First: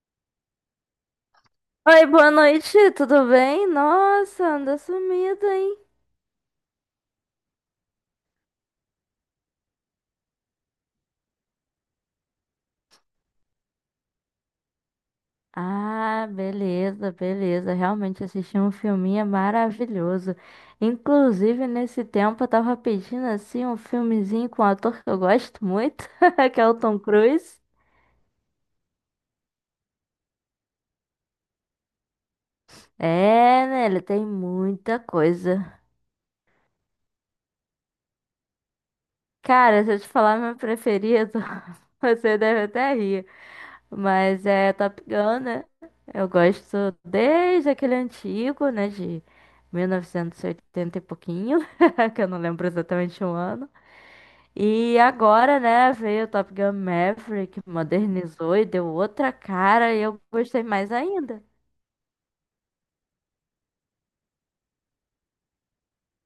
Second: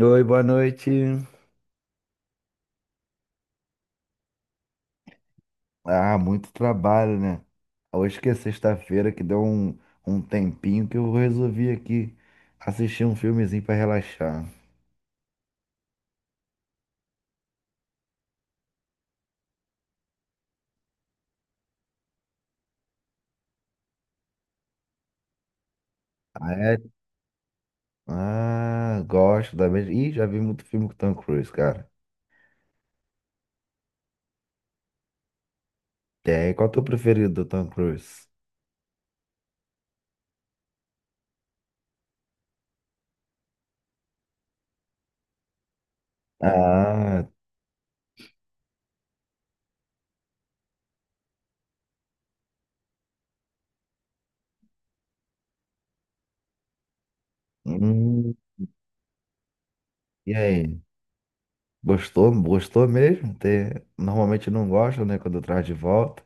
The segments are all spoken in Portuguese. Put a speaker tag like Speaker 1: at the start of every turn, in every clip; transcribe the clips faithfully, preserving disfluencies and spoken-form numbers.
Speaker 1: Oi, boa noite.
Speaker 2: Oi, boa noite, tudo bem? Nossa, anda sumida, hein?
Speaker 1: Ah, muito trabalho, né? Hoje que é sexta-feira, que deu um, um tempinho que eu resolvi aqui assistir um filmezinho pra relaxar.
Speaker 2: Ah, beleza, beleza. Realmente assisti um filminho maravilhoso. Inclusive, nesse tempo eu tava pedindo assim um filmezinho com um ator que eu gosto muito,
Speaker 1: Ah,
Speaker 2: que é o
Speaker 1: é?
Speaker 2: Tom Cruise.
Speaker 1: Ah, gosto da mesma. Ih, já vi muito filme com o Tom Cruise, cara.
Speaker 2: É, né? Ele tem muita coisa.
Speaker 1: Tem. Qual é o teu preferido do Tom Cruise?
Speaker 2: Cara, se eu te falar meu preferido, você deve até rir. Mas é Top Gun, né? Eu gosto
Speaker 1: Ah,
Speaker 2: desde aquele antigo, né? De mil novecentos e oitenta e oitenta e pouquinho, que eu não lembro exatamente o ano. E agora, né, veio o Top Gun Maverick,
Speaker 1: hum,
Speaker 2: modernizou e deu outra cara e eu
Speaker 1: e
Speaker 2: gostei
Speaker 1: aí?
Speaker 2: mais ainda.
Speaker 1: Gostou? Gostou mesmo? Tem- Normalmente não gosto, né? Quando traz de volta.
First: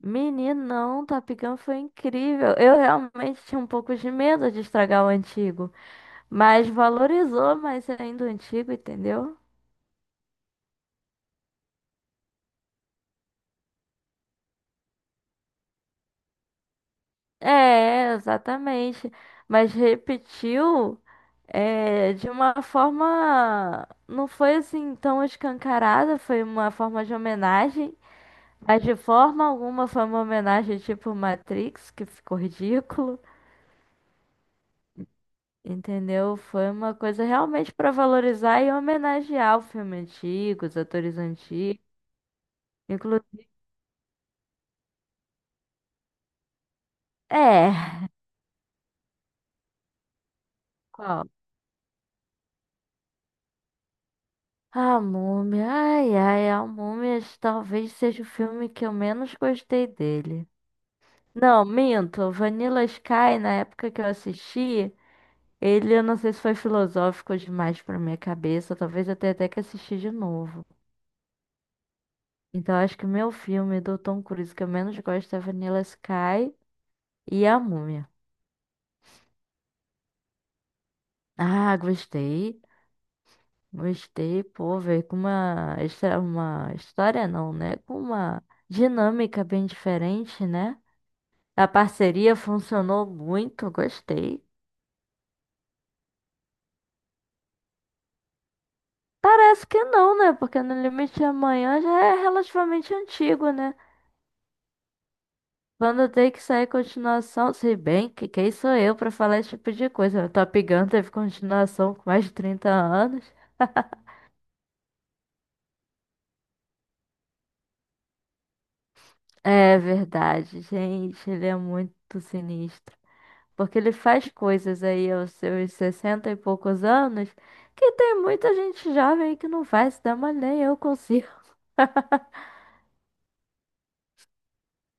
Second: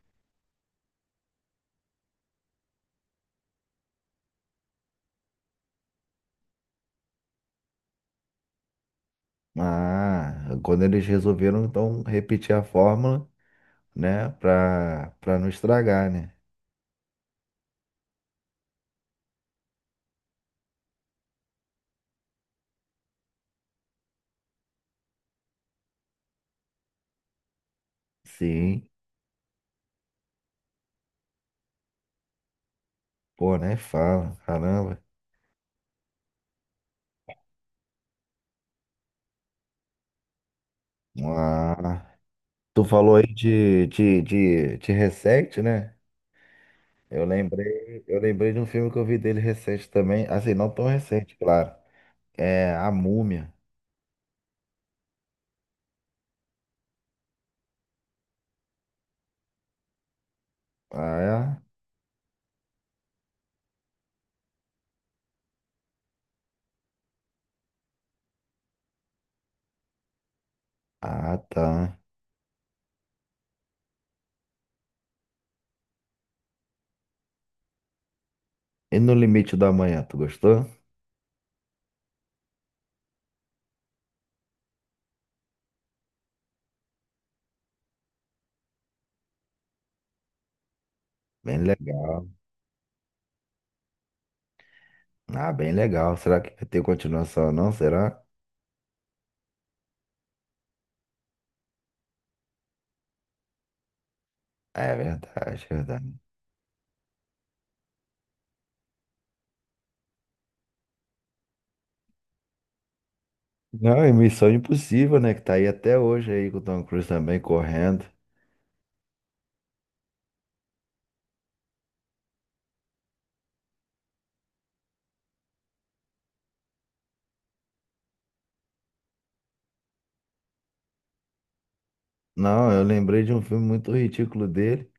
Speaker 2: Meninão, Top Gun foi incrível. Eu realmente tinha um pouco de medo de estragar o antigo, mas valorizou mais ainda o antigo, entendeu?
Speaker 1: Ah, quando eles resolveram então repetir a fórmula, né? Pra, pra não estragar, né?
Speaker 2: É, exatamente. Mas repetiu é, de uma forma. Não foi assim tão escancarada, foi uma forma de homenagem. Mas
Speaker 1: Sim,
Speaker 2: de forma alguma foi uma homenagem tipo Matrix, que ficou ridículo.
Speaker 1: pô, né? Fala, caramba.
Speaker 2: Entendeu? Foi uma coisa realmente para valorizar e homenagear o filme antigo, os atores antigos.
Speaker 1: Ah, tu falou aí
Speaker 2: Inclusive.
Speaker 1: de, de, de, de recente, né? Eu lembrei,
Speaker 2: É.
Speaker 1: eu lembrei de um filme que eu vi dele recente também. Assim, não tão
Speaker 2: Qual?
Speaker 1: recente, claro. É A Múmia.
Speaker 2: A Múmia. Ai, ai, a Múmia talvez seja o filme que eu menos gostei dele.
Speaker 1: Ah, é?
Speaker 2: Não, minto. Vanilla Sky, na época que eu assisti, ele, eu não sei se foi filosófico demais pra minha cabeça. Talvez eu tenha até que assistir de novo.
Speaker 1: Ah, tá.
Speaker 2: Então, acho que o meu filme do Tom Cruise que eu menos gosto é Vanilla Sky e A Múmia.
Speaker 1: E No Limite da Manhã, tu gostou?
Speaker 2: Ah, gostei. Gostei, pô, veio com uma, histó- uma história, não, né? Com uma dinâmica bem diferente, né?
Speaker 1: Bem
Speaker 2: A
Speaker 1: legal.
Speaker 2: parceria funcionou muito, gostei.
Speaker 1: Ah, bem legal. Será que vai ter continuação, não? Será?
Speaker 2: Parece que não, né? Porque No Limite de Amanhã já é relativamente antigo, né?
Speaker 1: É verdade, é
Speaker 2: Quando
Speaker 1: verdade.
Speaker 2: tem que sair continuação, se bem que quem sou eu pra falar esse tipo de coisa? Top Gun teve continuação com mais de trinta anos.
Speaker 1: Não, e Missão Impossível, né? Que tá aí até hoje aí com o Tom Cruise também correndo.
Speaker 2: É verdade, gente, ele é muito sinistro. Porque ele faz coisas aí aos seus sessenta e poucos anos que tem muita gente jovem que não faz, dá, mas nem eu consigo.
Speaker 1: Não, eu lembrei de um filme muito ridículo dele,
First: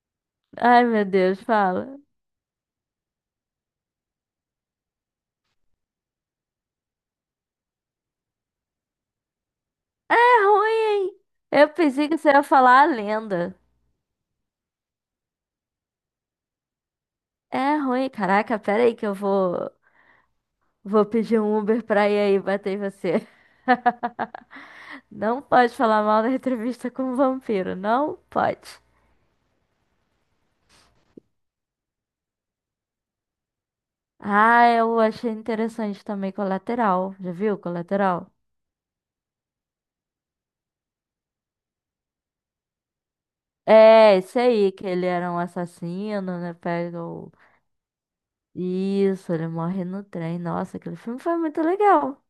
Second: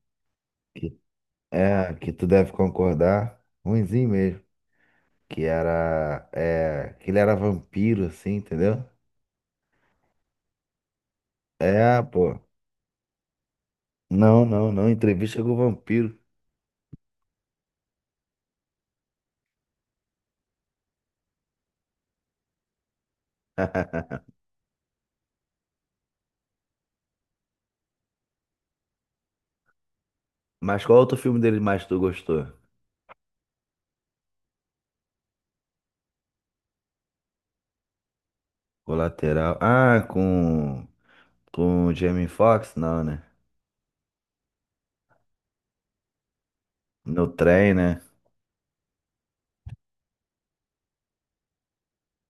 Speaker 2: Ai,
Speaker 1: que
Speaker 2: meu Deus, fala.
Speaker 1: é, que tu deve concordar, ruinzinho mesmo, que era, é, que ele era vampiro, assim, entendeu?
Speaker 2: É ruim, hein? Eu
Speaker 1: É,
Speaker 2: pensei que você
Speaker 1: pô.
Speaker 2: ia falar a lenda.
Speaker 1: Não, não, não, entrevista com o vampiro.
Speaker 2: É ruim. Caraca, pera aí que eu vou, vou pedir um Uber pra ir aí bater em você. Não pode falar mal da entrevista com um vampiro, não pode.
Speaker 1: Mas qual outro filme dele mais tu gostou?
Speaker 2: Ah, eu achei interessante também Colateral. Já viu Colateral?
Speaker 1: Colateral. Ah, com, com o Jamie Foxx? Não, né?
Speaker 2: É, esse aí, que ele era um assassino, né? Pega
Speaker 1: No
Speaker 2: o...
Speaker 1: trem, né?
Speaker 2: Isso, ele morre no trem. Nossa, aquele filme foi muito legal.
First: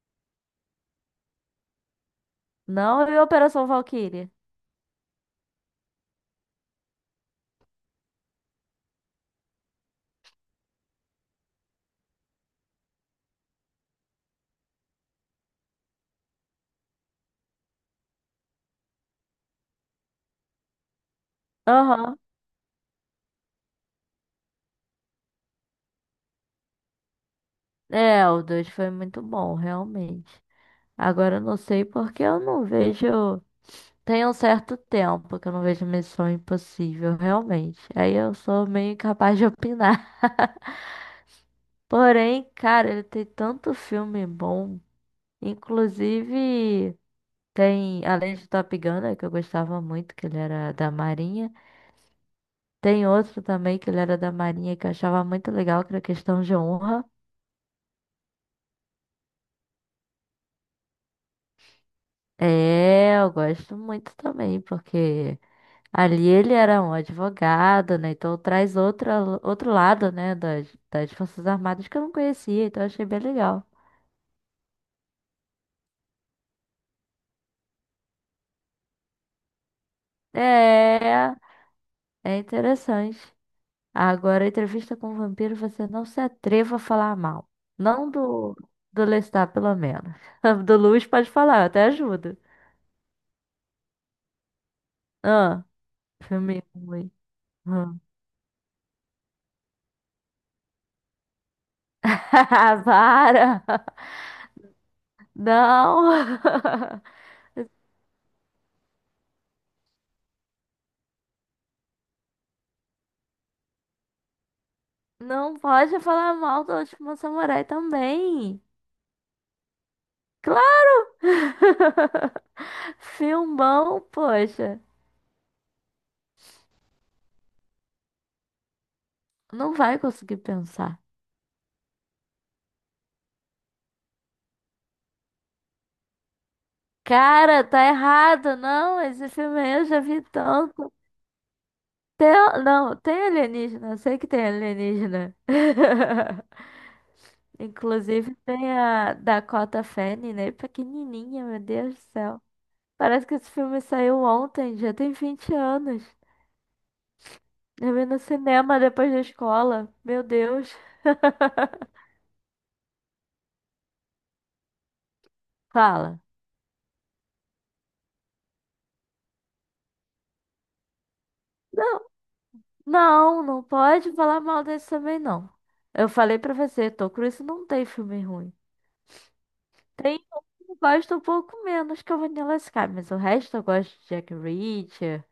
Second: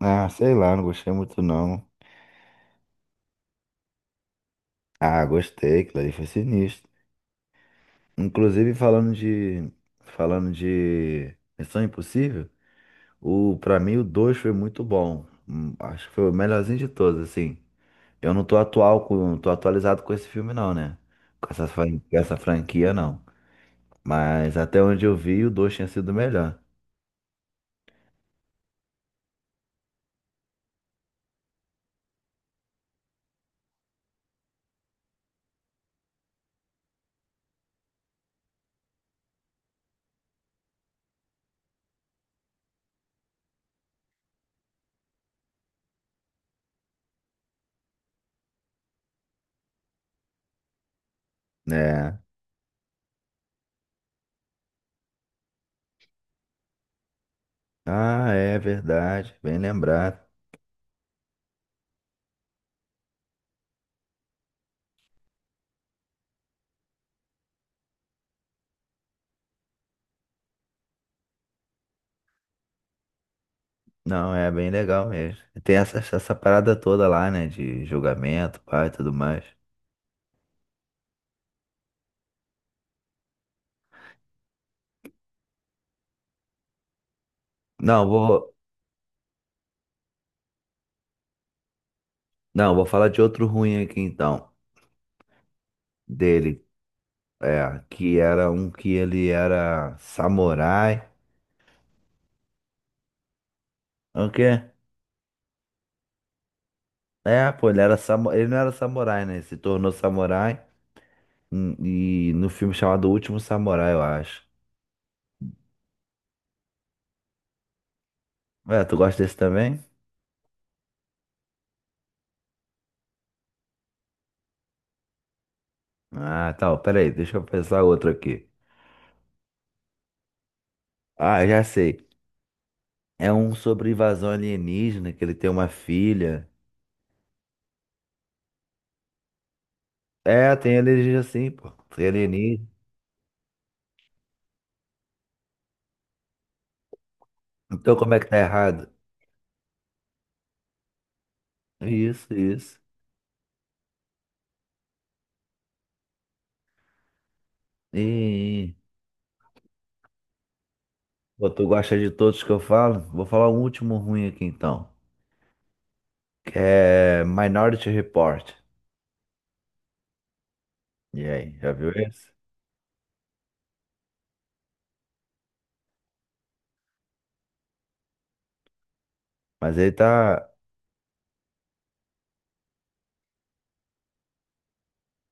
Speaker 1: Ah, sei lá, não gostei muito não.
Speaker 2: Não viu Operação Valkyrie?
Speaker 1: Ah, gostei, aquilo ali foi sinistro. Inclusive, falando de. Falando de Missão Impossível, o, pra mim o dois foi muito bom. Hum, Acho que foi o melhorzinho de todos, assim. Eu não tô atual com, não tô atualizado com esse filme, não, né? Com essa, fran- com
Speaker 2: Aham.
Speaker 1: essa franquia, não. Mas até onde eu vi, o dois tinha sido melhor.
Speaker 2: É, o dois foi muito bom, realmente. Agora eu não sei porque eu não vejo. Tem um certo tempo que eu não vejo Missão Impossível, realmente. Aí eu sou meio incapaz de opinar. Porém, cara, ele tem tanto filme bom. Inclusive, tem, além de Top Gun, né, que eu gostava muito, que ele era da Marinha.
Speaker 1: É.
Speaker 2: Tem outro também que ele era da Marinha que eu achava muito legal, que era Questão de Honra.
Speaker 1: Ah, é verdade. Bem lembrado.
Speaker 2: É, eu gosto muito também, porque ali ele era um advogado, né? Então traz outra, outro lado, né? Das, das Forças Armadas que eu não conhecia, então achei bem legal.
Speaker 1: Não, é bem legal mesmo. Tem essa, essa parada toda lá, né? De julgamento, pai e tudo mais.
Speaker 2: É, é interessante. Agora, entrevista com o vampiro, você não se atreva a falar mal.
Speaker 1: Não,
Speaker 2: Não
Speaker 1: vou.
Speaker 2: do, do Lestat, pelo menos. Do Luiz pode falar, eu até ajudo.
Speaker 1: Não, vou falar de outro ruim aqui então,
Speaker 2: Ah, filme
Speaker 1: dele,
Speaker 2: ruim.
Speaker 1: é,
Speaker 2: Hum.
Speaker 1: que era um que ele era samurai.
Speaker 2: Para!
Speaker 1: É o quê?
Speaker 2: Não!
Speaker 1: É, pô, ele era samu... ele não era samurai, né? Ele se tornou samurai, hum, e no filme chamado O Último Samurai, eu acho.
Speaker 2: Não pode falar mal do Último Samurai também.
Speaker 1: É, tu gosta desse também?
Speaker 2: Filmão, poxa.
Speaker 1: Ah, tá, peraí, deixa eu pensar outro aqui.
Speaker 2: Não vai conseguir pensar.
Speaker 1: Ah, já sei. É um sobre invasão alienígena, que ele tem uma filha.
Speaker 2: Cara, tá errado. Não, esse filme aí eu já vi
Speaker 1: É, tem
Speaker 2: tanto.
Speaker 1: alienígena sim, pô. Tem
Speaker 2: Tem,
Speaker 1: alienígena.
Speaker 2: não, tem alienígena. Eu sei que tem alienígena.
Speaker 1: Então como é que
Speaker 2: Inclusive
Speaker 1: tá
Speaker 2: tem
Speaker 1: errado?
Speaker 2: a Dakota Fanning, né? Pequenininha, meu Deus do
Speaker 1: Isso,
Speaker 2: céu.
Speaker 1: isso.
Speaker 2: Parece que esse filme saiu ontem, já tem vinte anos. Eu vi no
Speaker 1: Ih.
Speaker 2: cinema depois da escola. Meu Deus.
Speaker 1: Pô, tu gosta de todos que eu falo? Vou falar um último ruim aqui então.
Speaker 2: Fala.
Speaker 1: Que é Minority Report. E aí, já viu esse?
Speaker 2: Não, não pode falar mal desse também, não. Eu falei pra você, Tom Cruise não tem filme ruim.
Speaker 1: Mas ele
Speaker 2: Tem um
Speaker 1: tá.
Speaker 2: que eu gosto um pouco menos que é o Vanilla Sky, mas o resto eu gosto de Jack Reacher,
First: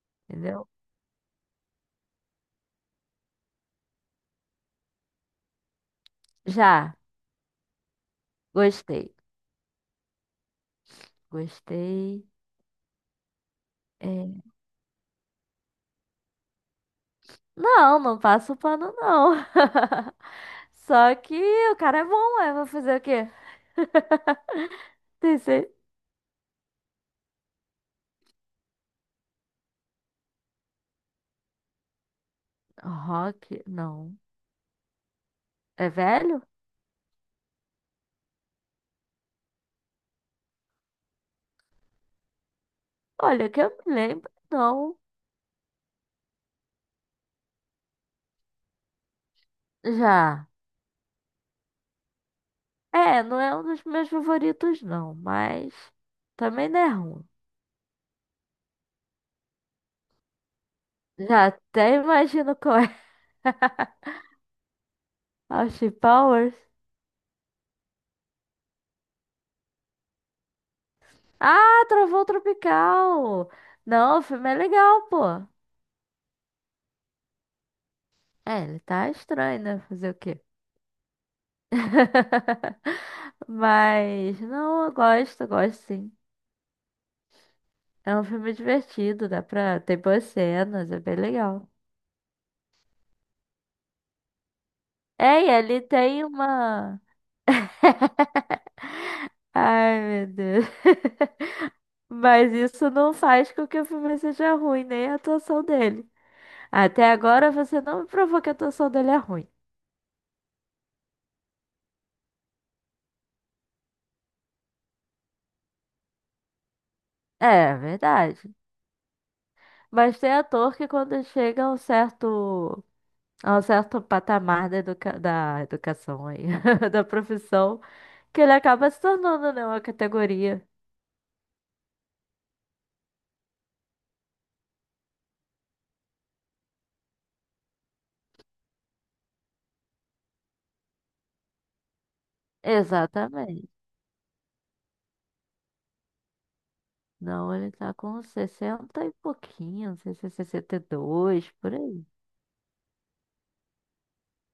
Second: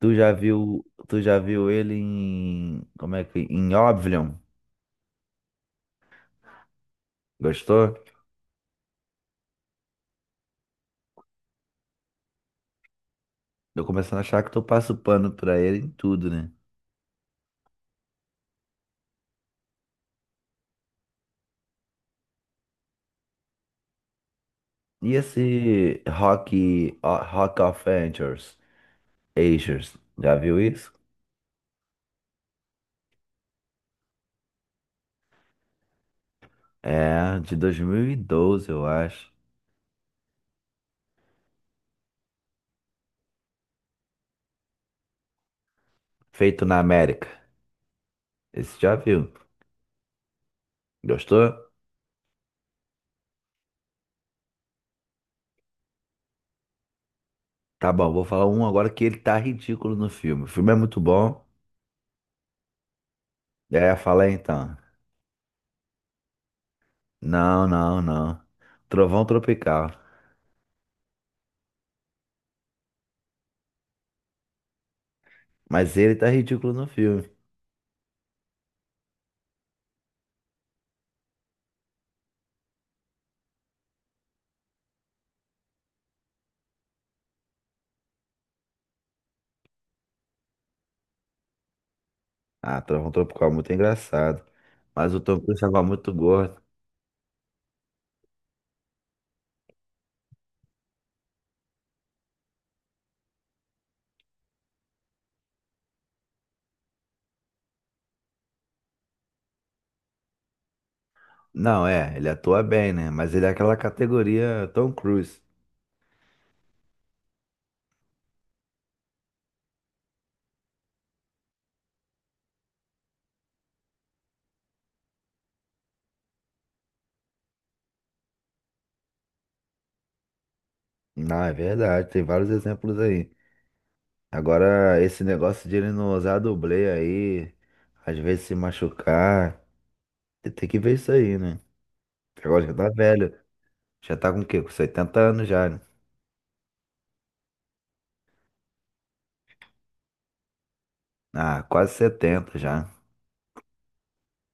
Speaker 1: Tu já
Speaker 2: entendeu?
Speaker 1: viu. Tu já viu ele em. Como é que. Em Oblivion?
Speaker 2: Já,
Speaker 1: Gostou?
Speaker 2: gostei. Gostei.
Speaker 1: Tô começando a
Speaker 2: É,
Speaker 1: achar que tu passa o pano pra ele em tudo, né?
Speaker 2: não, não passo o pano, não. Só que o cara é bom, eu vou fazer o quê?
Speaker 1: E
Speaker 2: Tem cer-
Speaker 1: esse Rock, o- Rock of Ages? Ages, já viu isso?
Speaker 2: Rock, não. É velho?
Speaker 1: É, de dois mil e doze, eu acho.
Speaker 2: Olha, que eu me lembro, não.
Speaker 1: Feito na América. Esse já viu?
Speaker 2: Já.
Speaker 1: Gostou?
Speaker 2: É, não é um dos meus favoritos, não, mas também não é ruim.
Speaker 1: Tá bom, vou falar um agora que ele tá ridículo no filme. O filme é muito bom.
Speaker 2: Já até imagino qual é.
Speaker 1: É, fala aí então.
Speaker 2: Austin Powers.
Speaker 1: Não, não, não. Trovão Tropical.
Speaker 2: Ah, Trovão Tropical! Não, o filme é legal, pô.
Speaker 1: Mas ele tá ridículo no filme.
Speaker 2: É, ele tá estranho, né? Fazer o quê? Mas, não, eu gosto, eu gosto sim. É um filme divertido, dá pra. Tem boas cenas, é bem legal.
Speaker 1: Ah, Trovão Tropical é muito engraçado. Mas o Tom
Speaker 2: É, e
Speaker 1: Cruise
Speaker 2: ele
Speaker 1: tava muito
Speaker 2: tem
Speaker 1: gordo.
Speaker 2: uma. Ai, meu Deus. Mas isso não faz com que o filme seja ruim, nem a atuação dele. Até agora você não me provou que a atuação dele é ruim.
Speaker 1: Não, é, ele atua bem, né? Mas ele é aquela categoria Tom Cruise.
Speaker 2: É, verdade. Mas tem ator que quando chega a um certo, a um certo patamar da, educa- da educação aí, da profissão, que ele acaba se tornando, né, uma categoria.
Speaker 1: Não, é verdade, tem vários exemplos aí. Agora, esse negócio de ele não usar dublê aí, às vezes se machucar, tem tem que ver isso aí, né? Agora já tá velho.
Speaker 2: Exatamente.
Speaker 1: Já tá com o quê? Com setenta anos já, né?
Speaker 2: Não, ele tá com sessenta e pouquinho, não sei se é sessenta e dois,
Speaker 1: Ah,
Speaker 2: por
Speaker 1: quase
Speaker 2: aí.
Speaker 1: setenta já.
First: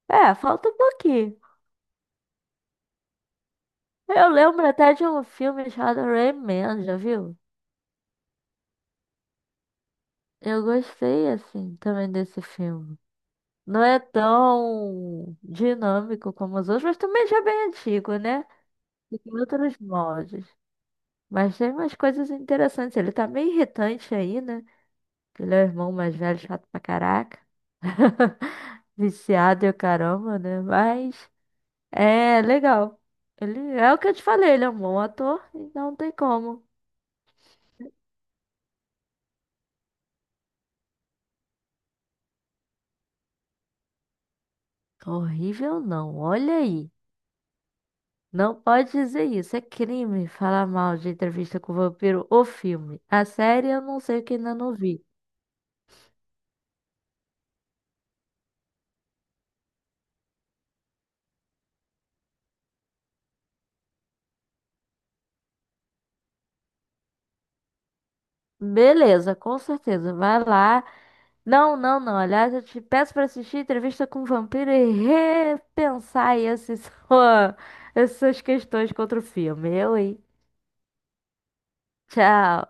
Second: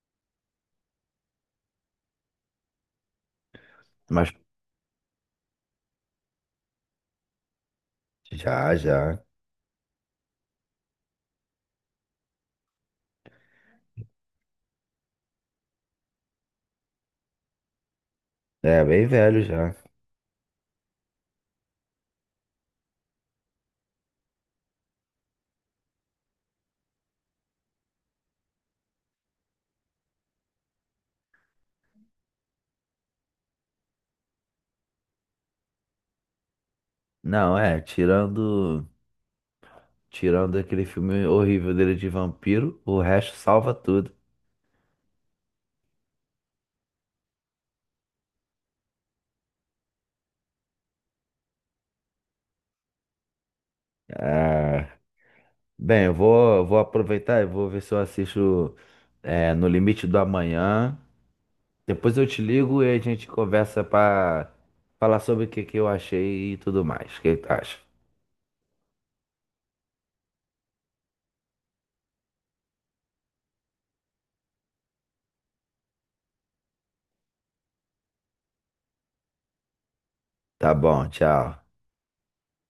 Speaker 2: É, falta um pouquinho. Eu
Speaker 1: Mas
Speaker 2: lembro até de um filme chamado Rain Man, já viu?
Speaker 1: já, já.
Speaker 2: Eu gostei, assim, também desse filme. Não é tão dinâmico como os outros, mas também já é bem antigo, né?
Speaker 1: É, bem
Speaker 2: E tem
Speaker 1: velho já.
Speaker 2: outros moldes. Mas tem umas coisas interessantes. Ele tá meio irritante aí, né? Que ele é o irmão mais velho, chato pra caraca. Viciado e o caramba, né? Mas é legal. Ele é o que eu te falei, ele é um bom ator, então não tem como.
Speaker 1: Não, é, tirando tirando aquele filme horrível dele de vampiro, o resto salva tudo.
Speaker 2: Horrível não, olha aí. Não pode dizer isso. É crime falar mal de Entrevista com o Vampiro, o filme. A série eu não sei que ainda não
Speaker 1: Ah,
Speaker 2: vi.
Speaker 1: bem, eu vou, vou aproveitar e vou ver se eu assisto é, No Limite do Amanhã. Depois eu te ligo e a gente conversa pra falar sobre o que que eu achei e tudo mais. O que que tu acha?
Speaker 2: Beleza, com certeza. Vai lá. Não, não, não. Aliás, eu te peço para assistir Entrevista com o Vampiro e repensar aí esses, essas questões contra o filme. Eu, hein?
Speaker 1: Tá bom, tchau.
Speaker 2: Tchau.